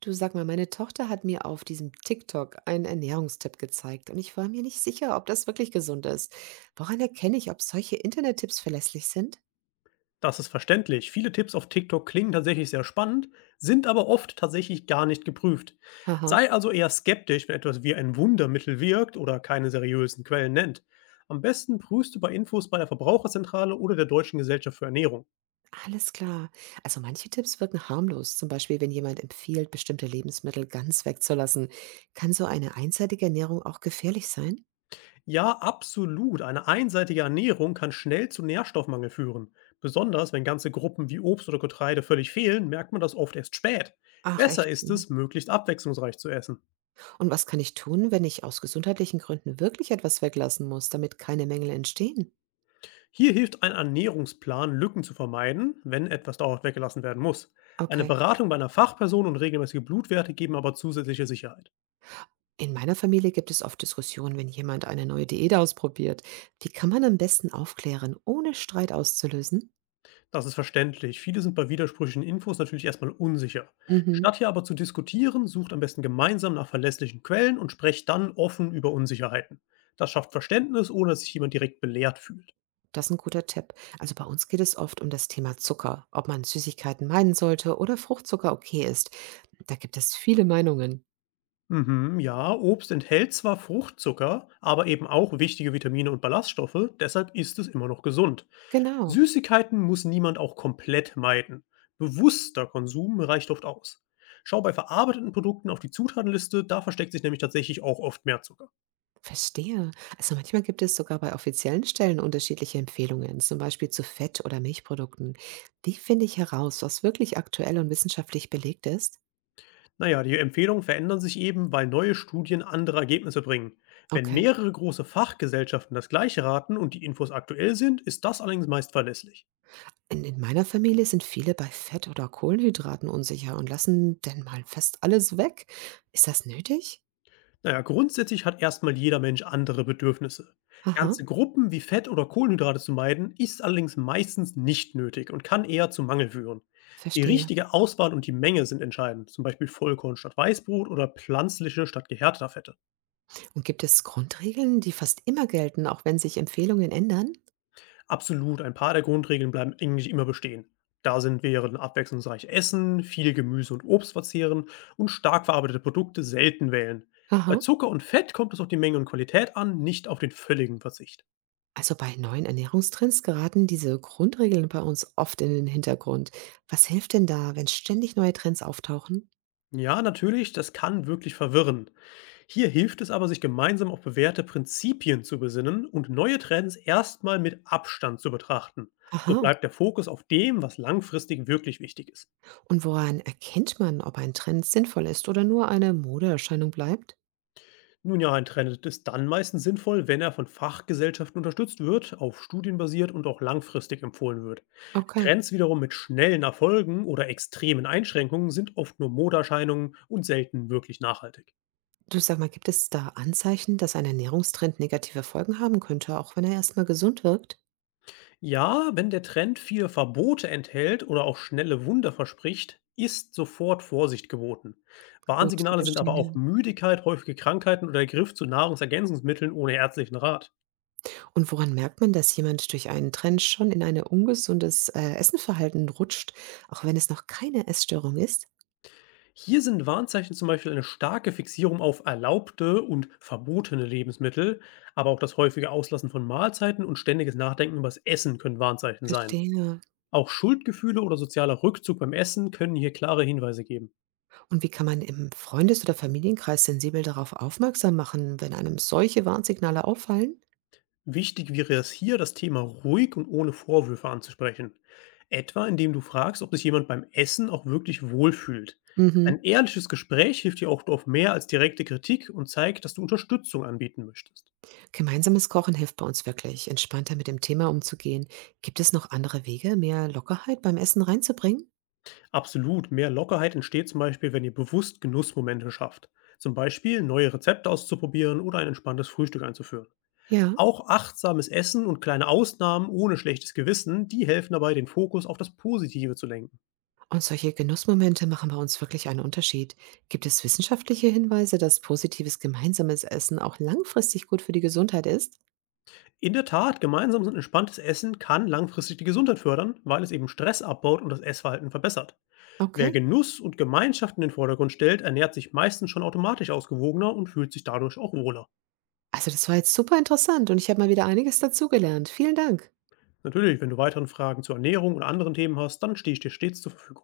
Du sag mal, meine Tochter hat mir auf diesem TikTok einen Ernährungstipp gezeigt und ich war mir nicht sicher, ob das wirklich gesund ist. Woran erkenne ich, ob solche Internettipps verlässlich sind? Das ist verständlich. Viele Tipps auf TikTok klingen tatsächlich sehr spannend, sind aber oft tatsächlich gar nicht geprüft. Haha, Sei also eher skeptisch, wenn etwas wie ein Wundermittel wirkt oder keine seriösen Quellen nennt. Am besten prüfst du bei Infos bei der Verbraucherzentrale oder der Deutschen Gesellschaft für Ernährung. alles klar. Also manche Tipps wirken harmlos, zum Beispiel wenn jemand empfiehlt, bestimmte Lebensmittel ganz wegzulassen. Kann so eine einseitige Ernährung auch gefährlich sein? Ja, absolut. Eine einseitige Ernährung kann schnell zu Nährstoffmangel führen. Besonders wenn ganze Gruppen wie Obst oder Getreide völlig fehlen, merkt man das oft erst spät. Ach Besser echt. ist Ja. es, möglichst abwechslungsreich zu essen. Und was kann ich tun, wenn ich aus gesundheitlichen Gründen wirklich etwas weglassen muss, damit keine Mängel entstehen? Hier hilft ein Ernährungsplan, Lücken zu vermeiden, wenn etwas dauerhaft weggelassen werden muss. Eine Okay. Beratung bei einer Fachperson und regelmäßige Blutwerte geben aber zusätzliche Sicherheit. In meiner Familie gibt es oft Diskussionen, wenn jemand eine neue Diät ausprobiert. Wie kann man am besten aufklären, ohne Streit auszulösen? Das ist verständlich. Viele sind bei widersprüchlichen Infos natürlich erstmal unsicher. Mhm. Statt hier aber zu diskutieren, sucht am besten gemeinsam nach verlässlichen Quellen und sprecht dann offen über Unsicherheiten. Das schafft Verständnis, ohne dass sich jemand direkt belehrt fühlt. Das ist ein guter Tipp. Also bei uns geht es oft um das Thema Zucker, ob man Süßigkeiten meiden sollte oder Fruchtzucker okay ist. Da gibt es viele Meinungen. Mhm, ja, Obst enthält zwar Fruchtzucker, aber eben auch wichtige Vitamine und Ballaststoffe, deshalb ist es immer noch gesund. Genau. Süßigkeiten muss niemand auch komplett meiden. Bewusster Konsum reicht oft aus. Schau bei verarbeiteten Produkten auf die Zutatenliste, da versteckt sich nämlich tatsächlich auch oft mehr Zucker. Verstehe. Also manchmal gibt es sogar bei offiziellen Stellen unterschiedliche Empfehlungen, zum Beispiel zu Fett- oder Milchprodukten. Wie finde ich heraus, was wirklich aktuell und wissenschaftlich belegt ist? Naja, die Empfehlungen verändern sich eben, weil neue Studien andere Ergebnisse bringen. Wenn Okay. mehrere große Fachgesellschaften das gleiche raten und die Infos aktuell sind, ist das allerdings meist verlässlich. In meiner Familie sind viele bei Fett oder Kohlenhydraten unsicher und lassen denn mal fast alles weg. Ist das nötig? Naja, grundsätzlich hat erstmal jeder Mensch andere Bedürfnisse. Aha, Ganze Gruppen wie Fett oder Kohlenhydrate zu meiden, ist allerdings meistens nicht nötig und kann eher zu Mangel führen. Die verstehe. richtige Auswahl und die Menge sind entscheidend, zum Beispiel Vollkorn statt Weißbrot oder pflanzliche statt gehärteter Fette. Und gibt es Grundregeln, die fast immer gelten, auch wenn sich Empfehlungen ändern? Absolut, ein paar der Grundregeln bleiben eigentlich immer bestehen. Da sind wären abwechslungsreich Essen, viel Gemüse und Obst verzehren und stark verarbeitete Produkte selten wählen. Bei Aha. Zucker und Fett kommt es auf die Menge und Qualität an, nicht auf den völligen Verzicht. Also bei neuen Ernährungstrends geraten diese Grundregeln bei uns oft in den Hintergrund. Was hilft denn da, wenn ständig neue Trends auftauchen? Ja, natürlich, das kann wirklich verwirren. Hier hilft es aber, sich gemeinsam auf bewährte Prinzipien zu besinnen und neue Trends erstmal mit Abstand zu betrachten. So Aha. bleibt der Fokus auf dem, was langfristig wirklich wichtig ist. Und woran erkennt man, ob ein Trend sinnvoll ist oder nur eine Modeerscheinung bleibt? Nun ja, ein Trend ist dann meistens sinnvoll, wenn er von Fachgesellschaften unterstützt wird, auf Studien basiert und auch langfristig empfohlen wird. Okay. Trends wiederum mit schnellen Erfolgen oder extremen Einschränkungen sind oft nur Modeerscheinungen und selten wirklich nachhaltig. Du sag mal, gibt es da Anzeichen, dass ein Ernährungstrend negative Folgen haben könnte, auch wenn er erst mal gesund wirkt? Ja, wenn der Trend viele Verbote enthält oder auch schnelle Wunder verspricht, ist sofort Vorsicht geboten. Gut, Warnsignale sind aber auch verstehe. Müdigkeit, häufige Krankheiten oder der Griff zu Nahrungsergänzungsmitteln ohne ärztlichen Rat. Und woran merkt man, dass jemand durch einen Trend schon in ein ungesundes Essenverhalten rutscht, auch wenn es noch keine Essstörung ist? Hier sind Warnzeichen zum Beispiel eine starke Fixierung auf erlaubte und verbotene Lebensmittel, aber auch das häufige Auslassen von Mahlzeiten und ständiges Nachdenken über das Essen können Warnzeichen sein. Verstehe. Auch Schuldgefühle oder sozialer Rückzug beim Essen können hier klare Hinweise geben. Und wie kann man im Freundes- oder Familienkreis sensibel darauf aufmerksam machen, wenn einem solche Warnsignale auffallen? Wichtig wäre es hier, das Thema ruhig und ohne Vorwürfe anzusprechen. Etwa indem du fragst, ob sich jemand beim Essen auch wirklich wohlfühlt. Ein Mhm. ehrliches Gespräch hilft dir auch oft mehr als direkte Kritik und zeigt, dass du Unterstützung anbieten möchtest. Gemeinsames Kochen hilft bei uns wirklich, entspannter mit dem Thema umzugehen. Gibt es noch andere Wege, mehr Lockerheit beim Essen reinzubringen? Absolut, mehr Lockerheit entsteht zum Beispiel, wenn ihr bewusst Genussmomente schafft. Zum Beispiel neue Rezepte auszuprobieren oder ein entspanntes Frühstück einzuführen. Ja. Auch achtsames Essen und kleine Ausnahmen ohne schlechtes Gewissen, die helfen dabei, den Fokus auf das Positive zu lenken. Und solche Genussmomente machen bei uns wirklich einen Unterschied. Gibt es wissenschaftliche Hinweise, dass positives gemeinsames Essen auch langfristig gut für die Gesundheit ist? In der Tat, gemeinsames und entspanntes Essen kann langfristig die Gesundheit fördern, weil es eben Stress abbaut und das Essverhalten verbessert. Wer Okay. Genuss und Gemeinschaft in den Vordergrund stellt, ernährt sich meistens schon automatisch ausgewogener und fühlt sich dadurch auch wohler. Also das war jetzt super interessant und ich habe mal wieder einiges dazugelernt. Vielen Dank. Natürlich, wenn du weiteren Fragen zur Ernährung und anderen Themen hast, dann stehe ich dir stets zur Verfügung.